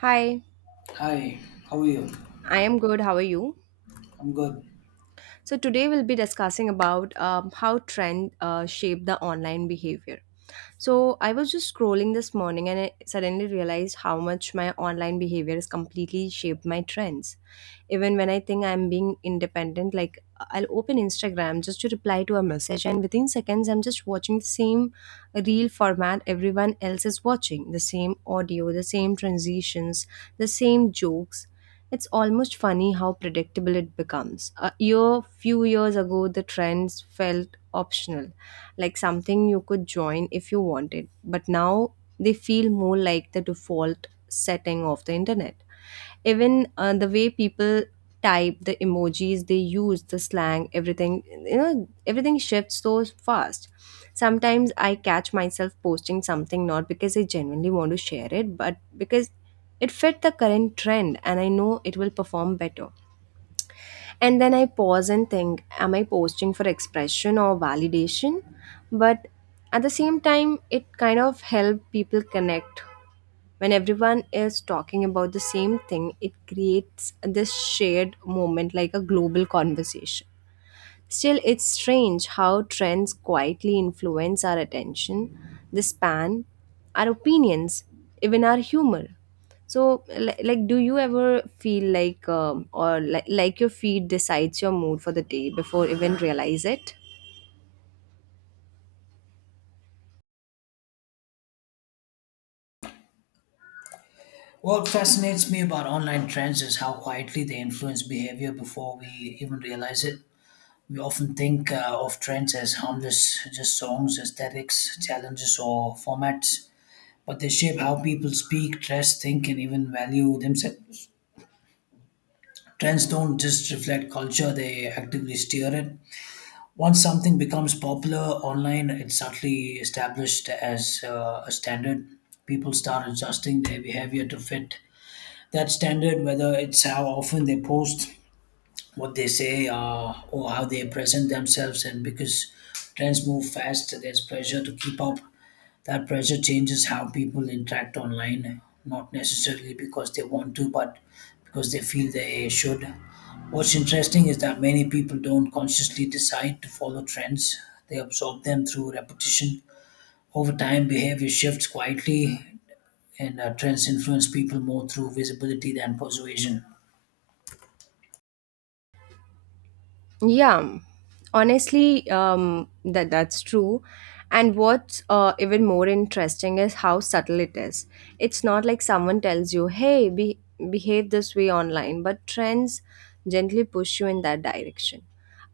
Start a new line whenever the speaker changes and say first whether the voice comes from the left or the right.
right: Hi,
left: Hi, how are you?
right: I am good. How are you?
left: I'm good.
right: So today we'll be discussing about how trend shape the online behavior. So I was just scrolling this morning and I suddenly realized how much my online behavior has completely shaped my trends. Even when I think I'm being independent, like I'll open Instagram just to reply to a message and within seconds I'm just watching the same reel format, everyone else is watching, the same audio, the same transitions, the same jokes. It's almost funny how predictable it becomes. A year, few years ago, the trends felt optional, like something you could join if you wanted. But now they feel more like the default setting of the internet, even the way people type, the emojis they use, the slang, everything, everything shifts so fast. Sometimes I catch myself posting something not because I genuinely want to share it, but because it fit the current trend and I know it will perform better. And then I pause and think, am I posting for expression or validation? But at the same time, it kind of help people connect. When everyone is talking about the same thing, it creates this shared moment, like a global conversation. Still, it's strange how trends quietly influence our attention, the span, our opinions, even our humor. So like do you ever feel like, like your feed decides your mood for the day before even realize it?
left: What fascinates me about online trends is how quietly they influence behavior before we even realize it. We often think of trends as harmless, just songs, aesthetics, challenges, or formats, but they shape how people speak, dress, think, and even value themselves. Trends don't just reflect culture, they actively steer it. Once something becomes popular online, it's subtly established as a standard. People start adjusting their behavior to fit that standard, whether it's how often they post, what they say, or how they present themselves. And because trends move fast, there's pressure to keep up. That pressure changes how people interact online, not necessarily because they want to, but because they feel they should. What's interesting is that many people don't consciously decide to follow trends, they absorb them through repetition. Over time, behavior shifts quietly, and trends influence people more through visibility than persuasion.
right: Yeah, honestly, that's true. And what's even more interesting is how subtle it is. It's not like someone tells you, "Hey, behave this way online," but trends gently push you in that direction.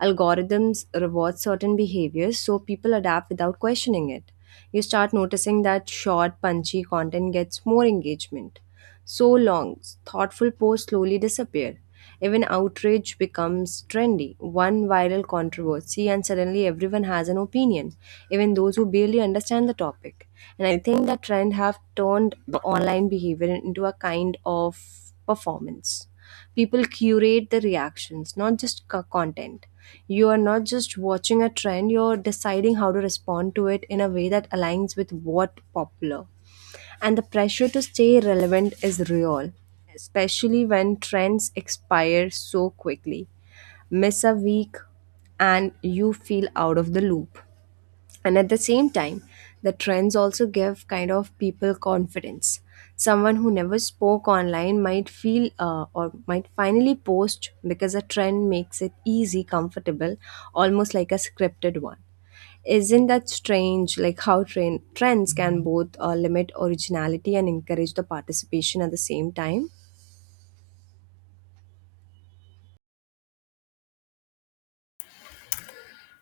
right: Algorithms reward certain behaviors, so people adapt without questioning it. You start noticing that short, punchy content gets more engagement. So long, thoughtful posts slowly disappear, even outrage becomes trendy. One viral controversy, and suddenly everyone has an opinion, even those who barely understand the topic. And I think that trend have turned the online behavior into a kind of performance. People curate the reactions, not just content. You are not just watching a trend, you're deciding how to respond to it in a way that aligns with what popular. And the pressure to stay relevant is real, especially when trends expire so quickly. Miss a week and you feel out of the loop. And at the same time, the trends also give kind of people confidence. Someone who never spoke online might feel, or might finally post because a trend makes it easy, comfortable, almost like a scripted one. Isn't that strange, like how train trends can both limit originality and encourage the participation at the same time?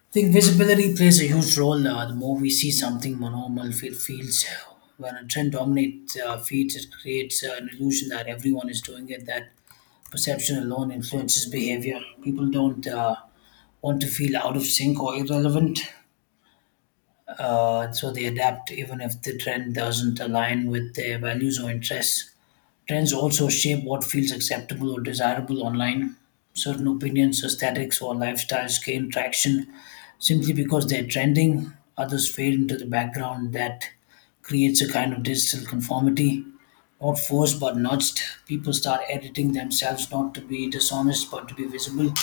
left: I think visibility plays a huge role. The more we see something, more normal it feels. When a trend dominates feeds, it creates an illusion that everyone is doing it. That perception alone influences behavior. People don't want to feel out of sync or irrelevant, so they adapt even if the trend doesn't align with their values or interests. Trends also shape what feels acceptable or desirable online. Certain opinions, aesthetics, or lifestyles gain traction simply because they're trending. Others fade into the background. That creates a kind of digital conformity, not forced but nudged. People start editing themselves not to be dishonest but to be visible.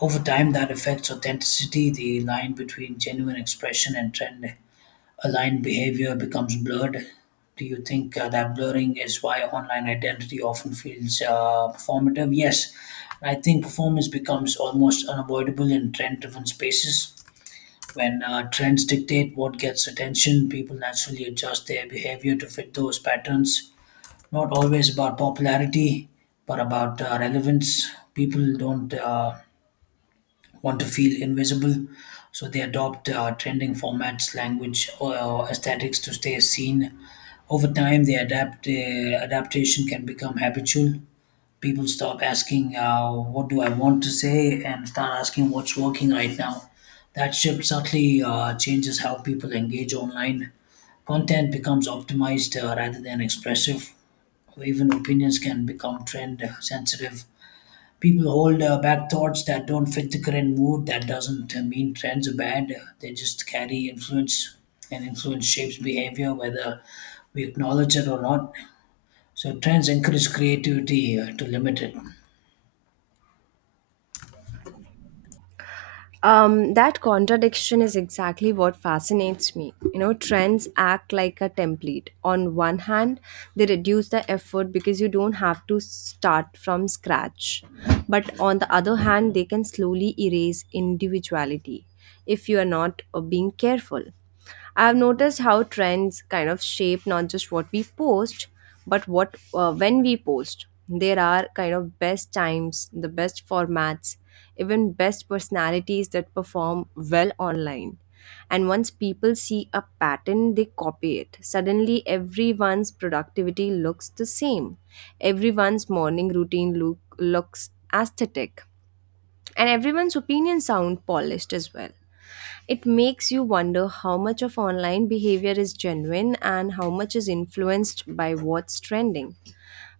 left: Over time, that affects authenticity. The line between genuine expression and trend aligned behavior becomes blurred. Do you think that blurring is why online identity often feels performative? Yes, I think performance becomes almost unavoidable in trend driven spaces. When trends dictate what gets attention, people naturally adjust their behavior to fit those patterns. Not always about popularity, but about relevance. People don't want to feel invisible, so they adopt trending formats, language, or aesthetics to stay seen. Over time, the adaptation can become habitual. People stop asking, what do I want to say? And start asking, what's working right now? That shift subtly changes how people engage online. Content becomes optimized rather than expressive, even opinions can become trend sensitive. People hold back thoughts that don't fit the current mood. That doesn't mean trends are bad, they just carry influence, and influence shapes behavior whether we acknowledge it or not. So, trends encourage creativity to limit it.
right: That contradiction is exactly what fascinates me. You know, trends act like a template. On one hand, they reduce the effort because you don't have to start from scratch. But on the other hand, they can slowly erase individuality if you are not being careful. I've noticed how trends kind of shape not just what we post, but what when we post. There are kind of best times, the best formats, even best personalities that perform well online. And once people see a pattern, they copy it. Suddenly, everyone's productivity looks the same. Everyone's morning looks aesthetic. And everyone's opinion sound polished as well. It makes you wonder how much of online behavior is genuine and how much is influenced by what's trending.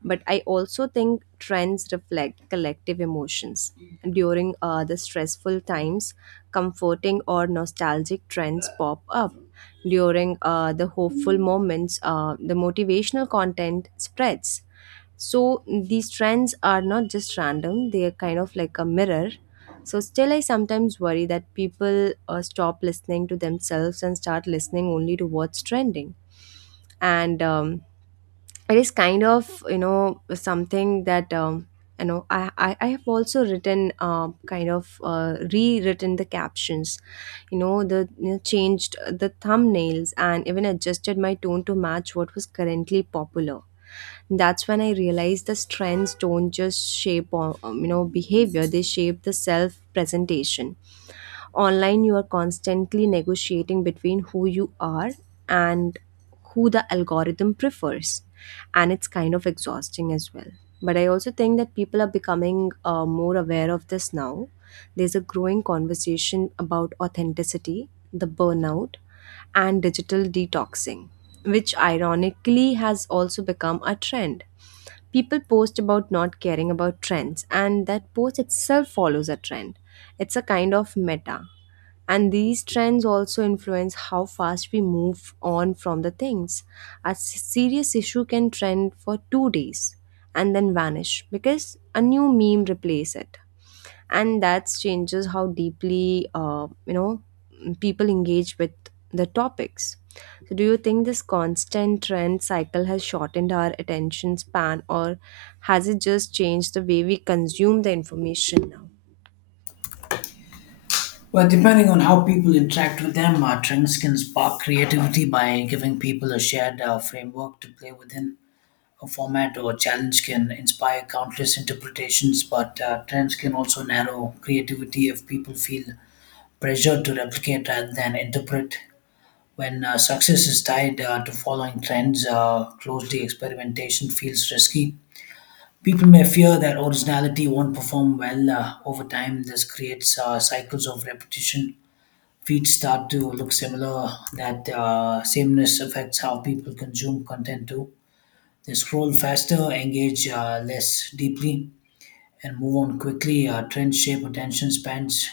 right: But I also think trends reflect collective emotions. During the stressful times, comforting or nostalgic trends pop up. During the hopeful moments, the motivational content spreads. So these trends are not just random, they are kind of like a mirror. So still, I sometimes worry that people stop listening to themselves and start listening only to what's trending. And it is kind of, you know, something that, you know I, I have also written kind of rewritten the captions, you know, changed the thumbnails and even adjusted my tone to match what was currently popular. That's when I realized the trends don't just shape or, you know, behavior, they shape the self presentation. Online, you are constantly negotiating between who you are and who the algorithm prefers. And it's kind of exhausting as well. But I also think that people are becoming more aware of this now. There's a growing conversation about authenticity, the burnout, and digital detoxing, which ironically has also become a trend. People post about not caring about trends and that post itself follows a trend. It's a kind of meta. And these trends also influence how fast we move on from the things. A serious issue can trend for 2 days and then vanish because a new meme replaces it. And that changes how deeply, people engage with the topics. So, do you think this constant trend cycle has shortened our attention span, or has it just changed the way we consume the information now?
left: Well, depending on how people interact with them, trends can spark creativity by giving people a shared framework to play within. A format or a challenge can inspire countless interpretations, but trends can also narrow creativity if people feel pressure to replicate rather than interpret. When success is tied to following trends, closely experimentation feels risky. People may fear that originality won't perform well over time. This creates cycles of repetition, feeds start to look similar. That sameness affects how people consume content too. They scroll faster, engage less deeply, and move on quickly. Trends shape attention spans.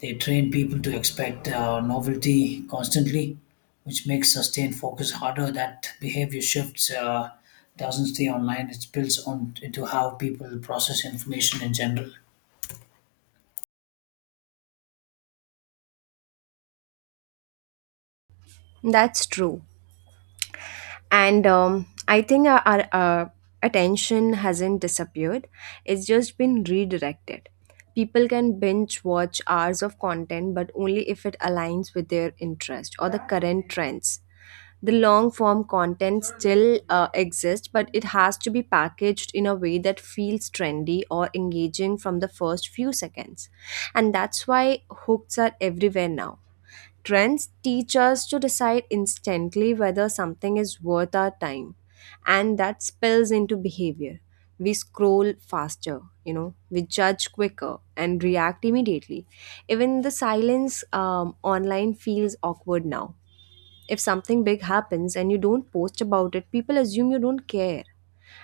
left: They train people to expect novelty constantly, which makes sustained focus harder. That behavior shifts. Doesn't stay online. It spills on into how people process information in general.
right: That's true. And I think our attention hasn't disappeared, it's just been redirected. People can binge watch hours of content, but only if it aligns with their interest or the current trends. The long form content still exists, but it has to be packaged in a way that feels trendy or engaging from the first few seconds. And that's why hooks are everywhere now. Trends teach us to decide instantly whether something is worth our time, and that spills into behavior. We scroll faster, you know, we judge quicker and react immediately. Even the silence online feels awkward now. If something big happens and you don't post about it, people assume you don't care,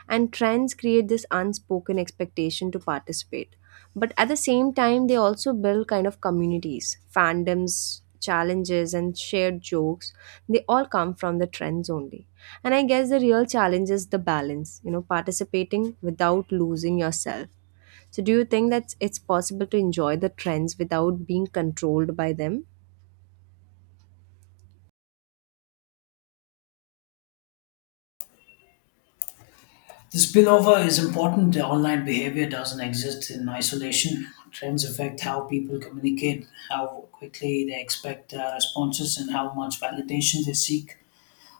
right: and trends create this unspoken expectation to participate. But at the same time, they also build kind of communities, fandoms, challenges, and shared jokes. They all come from the trends only. And I guess the real challenge is the balance, you know, participating without losing yourself. So do you think that it's possible to enjoy the trends without being controlled by them?
left: The spillover is important. The online behavior doesn't exist in isolation. Trends affect how people communicate, how quickly they expect responses, and how much validation they seek.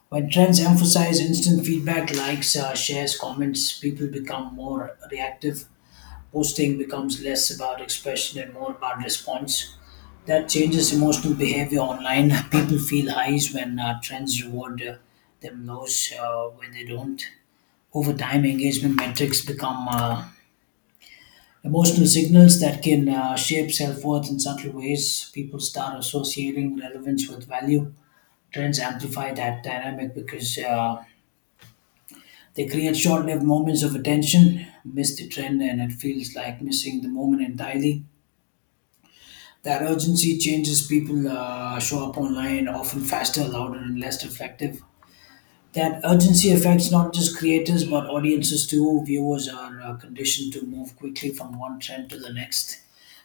left: When trends emphasize instant feedback, likes, shares, comments, people become more reactive. Posting becomes less about expression and more about response. That changes emotional behavior online. People feel highs when trends reward them, lows when they don't. Over time, engagement metrics become emotional signals that can shape self worth in subtle ways. People start associating relevance with value. Trends amplify that dynamic because they create short lived moments of attention, miss the trend, and it feels like missing the moment entirely. That urgency changes people show up online often faster, louder, and less reflective. That urgency affects not just creators but audiences too. Viewers are conditioned to move quickly from one trend to the next.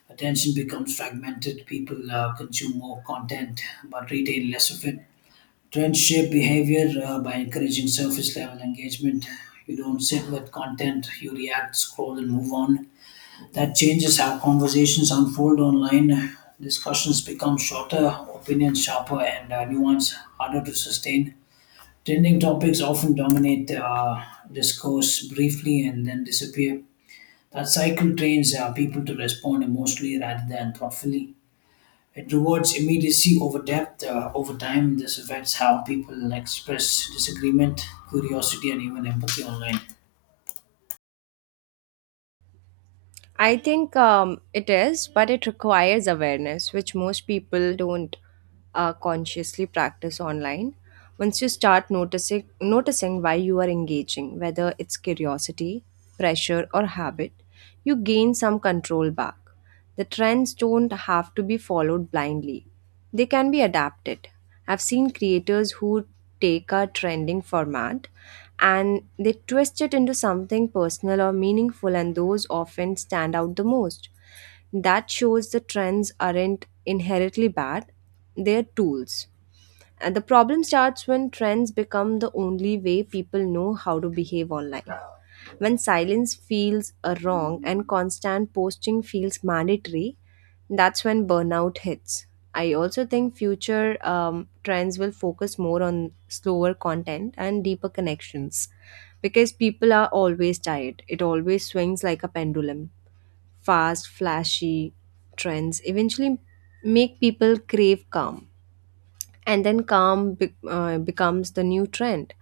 left: Attention becomes fragmented. People consume more content but retain less of it. Trends shape behavior by encouraging surface level engagement. You don't sit with content, you react, scroll, and move on. That changes how conversations unfold online. Discussions become shorter, opinions sharper, and nuance harder to sustain. Trending topics often dominate discourse briefly and then disappear. That cycle trains people to respond emotionally rather than thoughtfully. It rewards immediacy over depth. Over time, this affects how people express disagreement, curiosity, and even empathy online.
right: I think it is, but it requires awareness, which most people don't consciously practice online. Once you start noticing why you are engaging, whether it's curiosity, pressure, or habit, you gain some control back. The trends don't have to be followed blindly; they can be adapted. I've seen creators who take a trending format and they twist it into something personal or meaningful, and those often stand out the most. That shows the trends aren't inherently bad, they're tools. And the problem starts when trends become the only way people know how to behave online. When silence feels a wrong and constant posting feels mandatory, that's when burnout hits. I also think future trends will focus more on slower content and deeper connections, because people are always tired. It always swings like a pendulum. Fast, flashy trends eventually make people crave calm, and then calm becomes the new trend.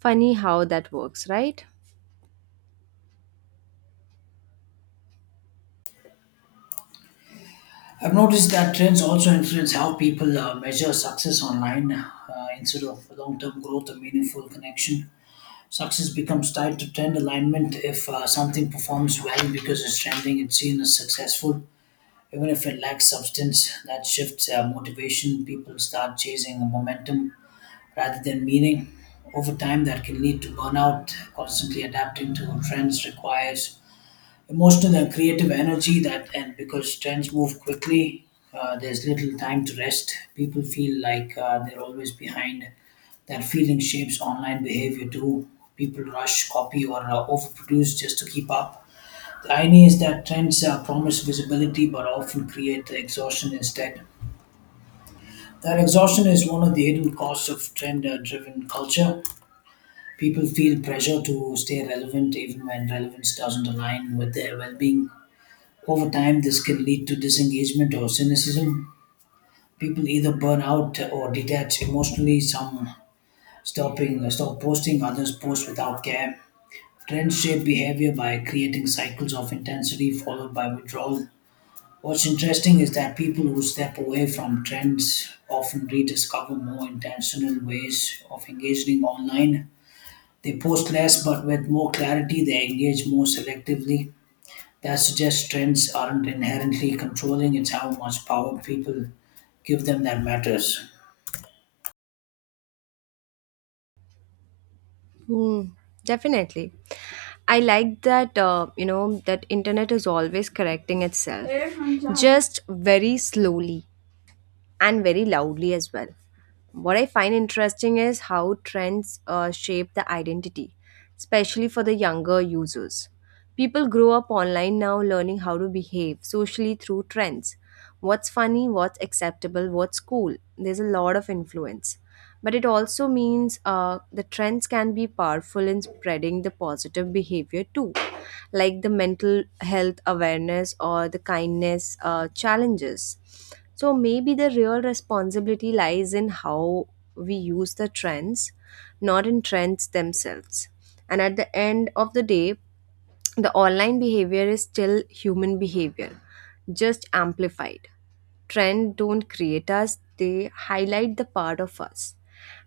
right: Funny how that works, right?
left: I've noticed that trends also influence how people measure success online instead of long term growth or meaningful connection. Success becomes tied to trend alignment. If something performs well because it's trending, it's seen as successful. Even if it lacks substance, that shifts motivation. People start chasing the momentum rather than meaning. Over time, that can lead to burnout. Constantly adapting to trends requires emotional and creative energy, that and because trends move quickly, there's little time to rest. People feel like they're always behind. That feeling shapes online behavior too. People rush, copy, or overproduce just to keep up. The irony is that trends promise visibility but often create exhaustion instead. That exhaustion is one of the hidden costs of trend driven culture. People feel pressure to stay relevant even when relevance doesn't align with their well-being. Over time, this can lead to disengagement or cynicism. People either burn out or detach emotionally. Some stop posting, others post without care. Trends shape behavior by creating cycles of intensity followed by withdrawal. What's interesting is that people who step away from trends often rediscover more intentional ways of engaging online. They post less, but with more clarity, they engage more selectively. That suggests trends aren't inherently controlling, it's how much power people give them that matters.
right: Hmm, definitely. I like that, that internet is always correcting itself, just very slowly, and very loudly as well. What I find interesting is how trends shape the identity, especially for the younger users. People grow up online now learning how to behave socially through trends. What's funny, what's acceptable, what's cool. There's a lot of influence. But it also means the trends can be powerful in spreading the positive behavior too, like the mental health awareness or the kindness challenges. So maybe the real responsibility lies in how we use the trends, not in trends themselves. And at the end of the day, the online behavior is still human behavior, just amplified. Trend don't create us, they highlight the part of us.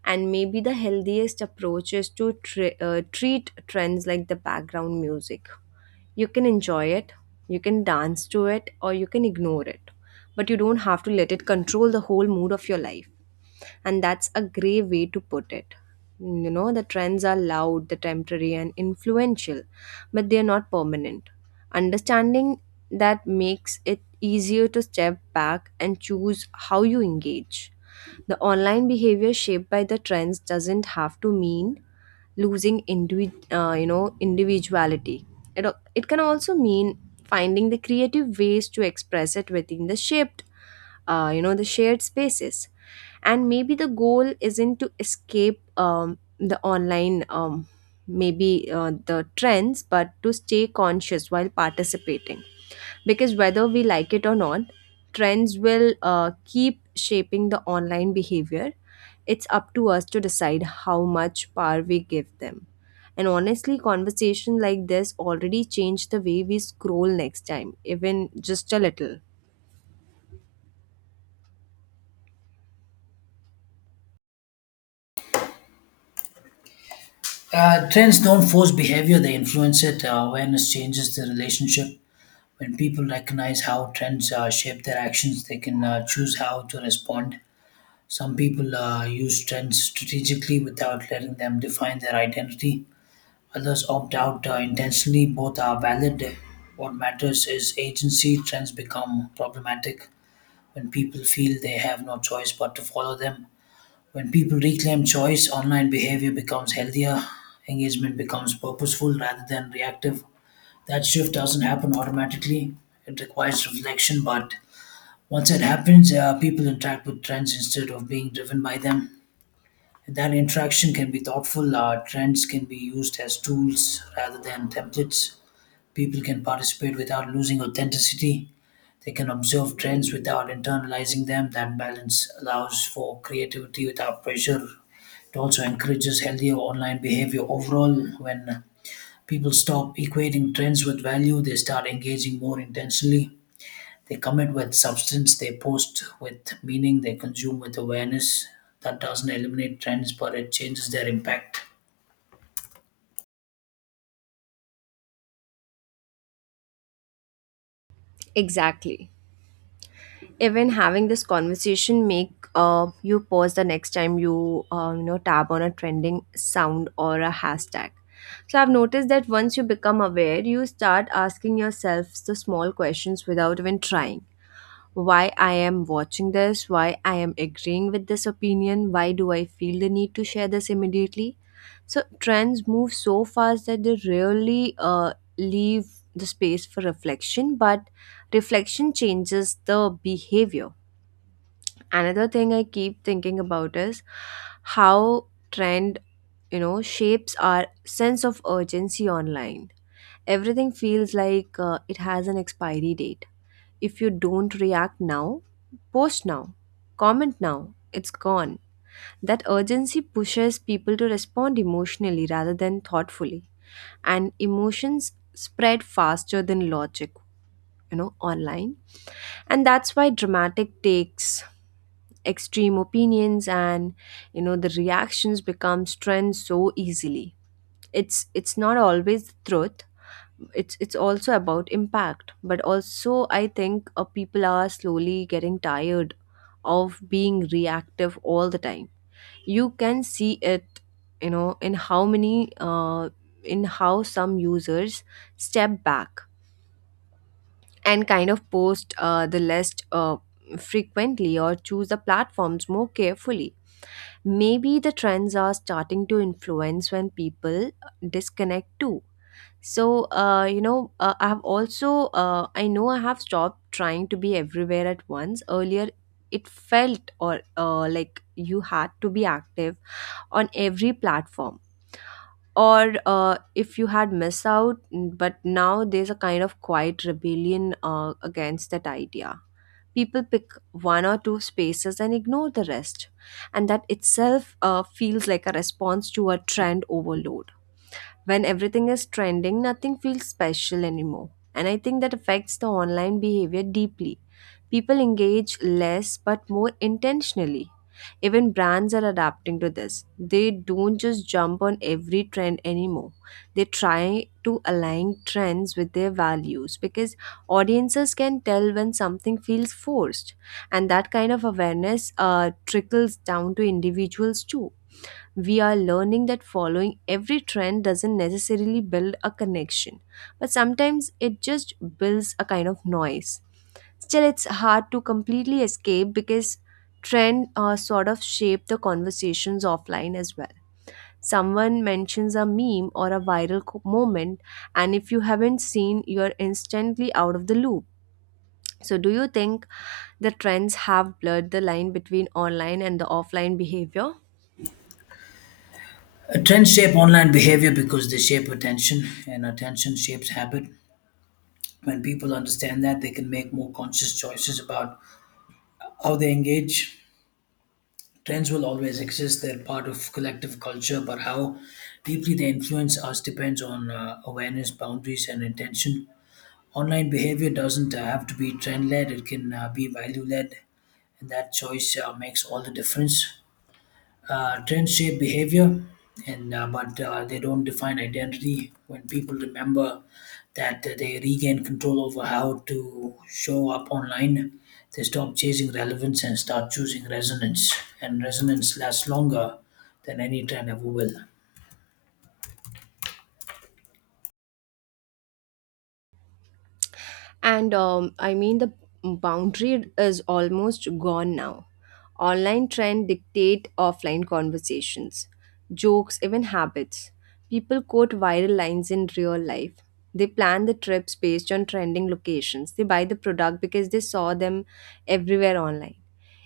right: And maybe the healthiest approach is to treat trends like the background music. You can enjoy it, you can dance to it, or you can ignore it. But you don't have to let it control the whole mood of your life. And that's a grey way to put it. You know, the trends are loud, the temporary, and influential, but they are not permanent. Understanding that makes it easier to step back and choose how you engage. The online behavior shaped by the trends doesn't have to mean losing individuality. It can also mean finding the creative ways to express it within the shaped, the shared spaces. And maybe the goal isn't to escape, the online maybe the trends, but to stay conscious while participating. Because whether we like it or not, trends will keep shaping the online behavior. It's up to us to decide how much power we give them. And honestly, conversation like this already changed the way we scroll next time, even just a little.
left: Trends don't force behavior, they influence it. Awareness changes the relationship. When people recognize how trends shape their actions, they can choose how to respond. Some people use trends strategically without letting them define their identity. Others opt out intentionally. Both are valid. What matters is agency. Trends become problematic when people feel they have no choice but to follow them. When people reclaim choice, online behavior becomes healthier, engagement becomes purposeful rather than reactive. That shift doesn't happen automatically, it requires reflection, but once it happens, people interact with trends instead of being driven by them. And that interaction can be thoughtful. Trends can be used as tools rather than templates. People can participate without losing authenticity, they can observe trends without internalizing them. That balance allows for creativity without pressure. It also encourages healthier online behavior overall. When people stop equating trends with value, they start engaging more intentionally. They commit with substance, they post with meaning, they consume with awareness. That doesn't eliminate trends, but it changes their impact.
right: Exactly. Even having this conversation make you pause the next time you you know tab on a trending sound or a hashtag. So I've noticed that once you become aware you start asking yourself the small questions without even trying. Why I am watching this, why I am agreeing with this opinion, why do I feel the need to share this immediately? So trends move so fast that they rarely leave the space for reflection, but reflection changes the behavior. Another thing I keep thinking about is how trend, shapes our sense of urgency online. Everything feels like it has an expiry date. If you don't react now, post now, comment now, it's gone. That urgency pushes people to respond emotionally rather than thoughtfully. And emotions spread faster than logic, online. And that's why dramatic takes, extreme opinions and the reactions become trends so easily. It's not always the truth, it's also about impact. But also I think people are slowly getting tired of being reactive all the time. You can see it, in how some users step back and kind of post the list frequently, or choose the platforms more carefully. Maybe the trends are starting to influence when people disconnect too. So I have also I know I have stopped trying to be everywhere at once earlier. It felt or like you had to be active on every platform, or if you had missed out. But now there's a kind of quiet rebellion against that idea. People pick one or two spaces and ignore the rest, and that itself feels like a response to a trend overload. When everything is trending, nothing feels special anymore. And I think that affects the online behavior deeply. People engage less but more intentionally. Even brands are adapting to this. They don't just jump on every trend anymore. They try to align trends with their values because audiences can tell when something feels forced. And that kind of awareness trickles down to individuals too. We are learning that following every trend doesn't necessarily build a connection, but sometimes it just builds a kind of noise. Still, it's hard to completely escape because trend sort of shape the conversations offline as well. Someone mentions a meme or a viral moment, and if you haven't seen, you're instantly out of the loop. So, do you think the trends have blurred the line between online and the offline behavior?
left: Trends shape online behavior because they shape attention, and attention shapes habit. When people understand that, they can make more conscious choices about how they engage. Trends will always exist, they're part of collective culture, but how deeply they influence us depends on awareness, boundaries, and intention. Online behavior doesn't have to be trend led, it can be value led, and that choice makes all the difference. Trends shape behavior, and but they don't define identity. When people remember that, they regain control over how to show up online. They stop chasing relevance and start choosing resonance, and resonance lasts longer than any trend ever will.
right: And I mean, the boundary is almost gone now. Online trend dictate offline conversations, jokes, even habits. People quote viral lines in real life. They plan the trips based on trending locations. They buy the product because they saw them everywhere online.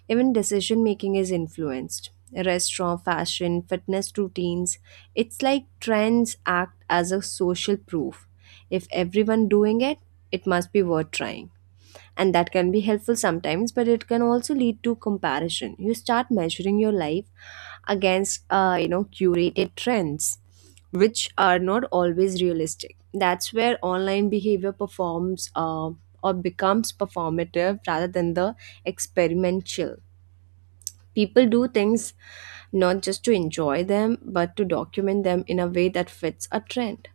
right: Even decision making is influenced. Restaurant, fashion, fitness routines. It's like trends act as a social proof. If everyone doing it, it must be worth trying. And that can be helpful sometimes, but it can also lead to comparison. You start measuring your life against curated trends, which are not always realistic. That's where online behavior performs or becomes performative rather than the experimental. People do things not just to enjoy them but to document them in a way that fits a trend.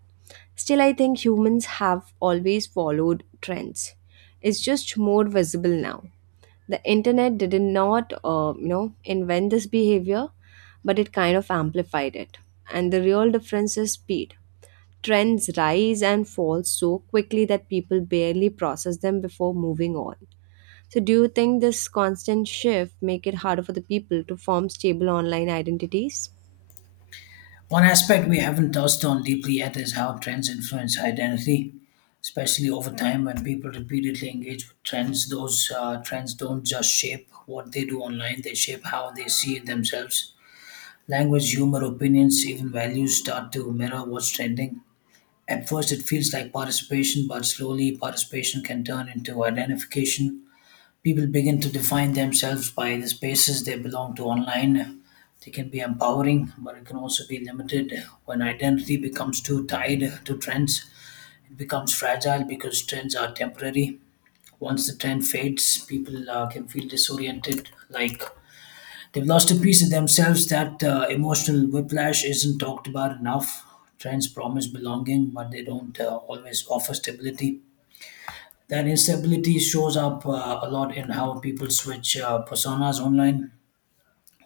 right: Still, I think humans have always followed trends. It's just more visible now. The internet did not, invent this behavior, but it kind of amplified it. And the real difference is speed. Trends rise and fall so quickly that people barely process them before moving on. So, do you think this constant shift make it harder for the people to form stable online identities?
left: One aspect we haven't touched on deeply yet is how trends influence identity, especially over time. When people repeatedly engage with trends, those trends don't just shape what they do online, they shape how they see themselves. Language, humor, opinions, even values start to mirror what's trending. At first, it feels like participation, but slowly, participation can turn into identification. People begin to define themselves by the spaces they belong to online. They can be empowering, but it can also be limited. When identity becomes too tied to trends, it becomes fragile because trends are temporary. Once the trend fades, people can feel disoriented, like they've lost a piece of themselves. That emotional whiplash isn't talked about enough. Trends promise belonging, but they don't always offer stability. That instability shows up a lot in how people switch personas online.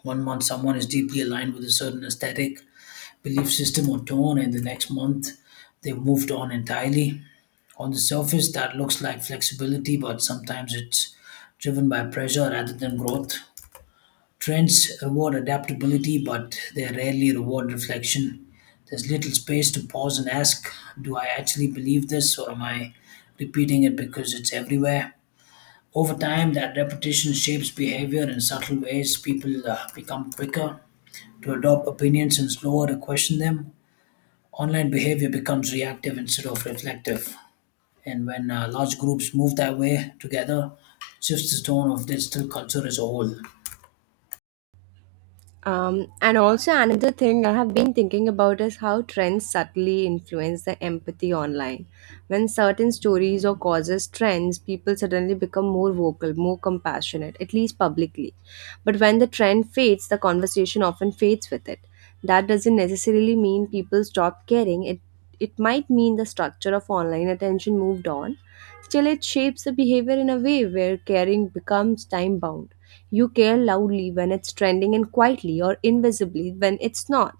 left: One month, someone is deeply aligned with a certain aesthetic, belief system, or tone, and the next month, they've moved on entirely. On the surface, that looks like flexibility, but sometimes it's driven by pressure rather than growth. Trends reward adaptability, but they rarely reward reflection. There's little space to pause and ask, do I actually believe this, or am I repeating it because it's everywhere? Over time, that repetition shapes behavior in subtle ways. People become quicker to adopt opinions and slower to question them. Online behavior becomes reactive instead of reflective. And when large groups move that way together, shifts the tone of digital culture as a whole.
right: And also another thing I have been thinking about is how trends subtly influence the empathy online. When certain stories or causes trends, people suddenly become more vocal, more compassionate, at least publicly. But when the trend fades, the conversation often fades with it. That doesn't necessarily mean people stop caring. It might mean the structure of online attention moved on. Still, it shapes the behavior in a way where caring becomes time bound. You care loudly when it's trending and quietly or invisibly when it's not.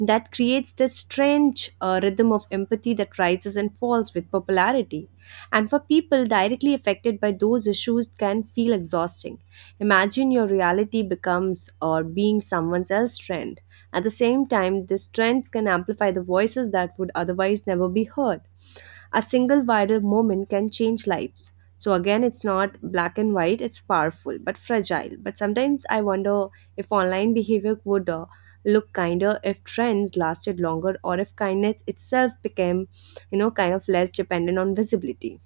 right: That creates this strange rhythm of empathy that rises and falls with popularity. And for people directly affected by those issues, it can feel exhausting. Imagine your reality becomes or being someone else's trend. At the same time, these trends can amplify the voices that would otherwise never be heard. A single viral moment can change lives. So again, it's not black and white, it's powerful but fragile. But sometimes I wonder if online behavior would look kinder if trends lasted longer, or if kindness itself became, kind of less dependent on visibility.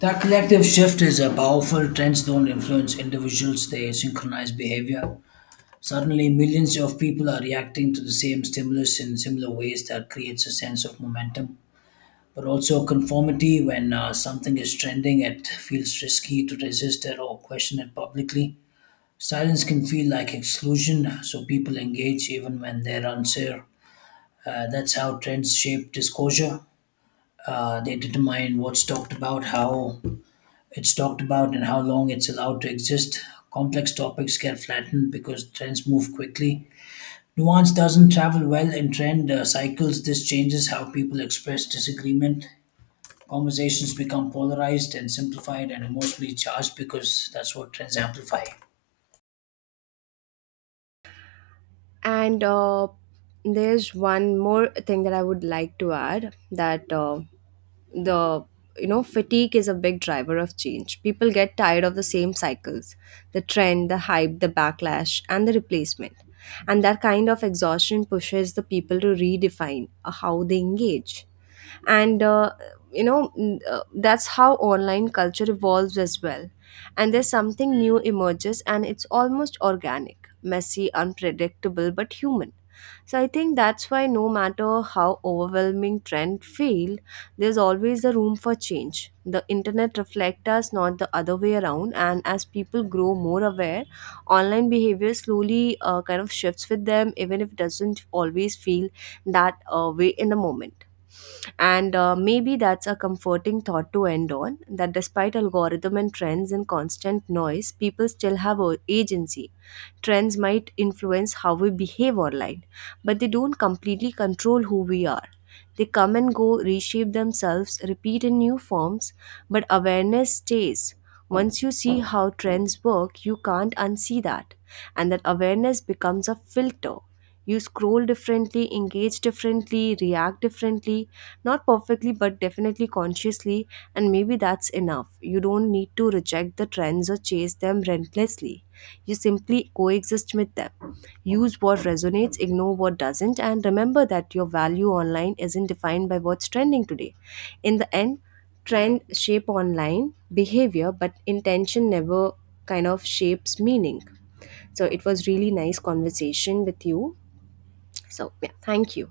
left: That collective shift is a powerful. Trends don't influence individuals, they synchronize behavior. Suddenly, millions of people are reacting to the same stimulus in similar ways that creates a sense of momentum. But also, conformity. When something is trending, it feels risky to resist it or question it publicly. Silence can feel like exclusion, so people engage even when they're unsure. That's how trends shape disclosure. They determine what's talked about, how it's talked about, and how long it's allowed to exist. Complex topics get flattened because trends move quickly. Nuance doesn't travel well in trend cycles. This changes how people express disagreement. Conversations become polarized and simplified and emotionally charged because that's what trends amplify.
right: And there's one more thing that I would like to add, that the you know fatigue is a big driver of change. People get tired of the same cycles, the trend, the hype, the backlash and the replacement. And that kind of exhaustion pushes the people to redefine how they engage. And that's how online culture evolves as well, and there's something new emerges and it's almost organic, messy, unpredictable, but human. So I think that's why no matter how overwhelming trend feel, there's always a room for change. The internet reflects us, not the other way around. And as people grow more aware, online behavior slowly kind of shifts with them, even if it doesn't always feel that way in the moment. And maybe that's a comforting thought to end on. That despite algorithm and trends and constant noise, people still have agency. Trends might influence how we behave online, but they don't completely control who we are. They come and go, reshape themselves, repeat in new forms, but awareness stays. Once you see how trends work, you can't unsee that. And that awareness becomes a filter. You scroll differently, engage differently, react differently, not perfectly, but definitely consciously, and maybe that's enough. You don't need to reject the trends or chase them relentlessly. You simply coexist with them. Use what resonates, ignore what doesn't, and remember that your value online isn't defined by what's trending today. In the end, trend shape online behavior, but intention never kind of shapes meaning. So it was really nice conversation with you. So yeah, thank you.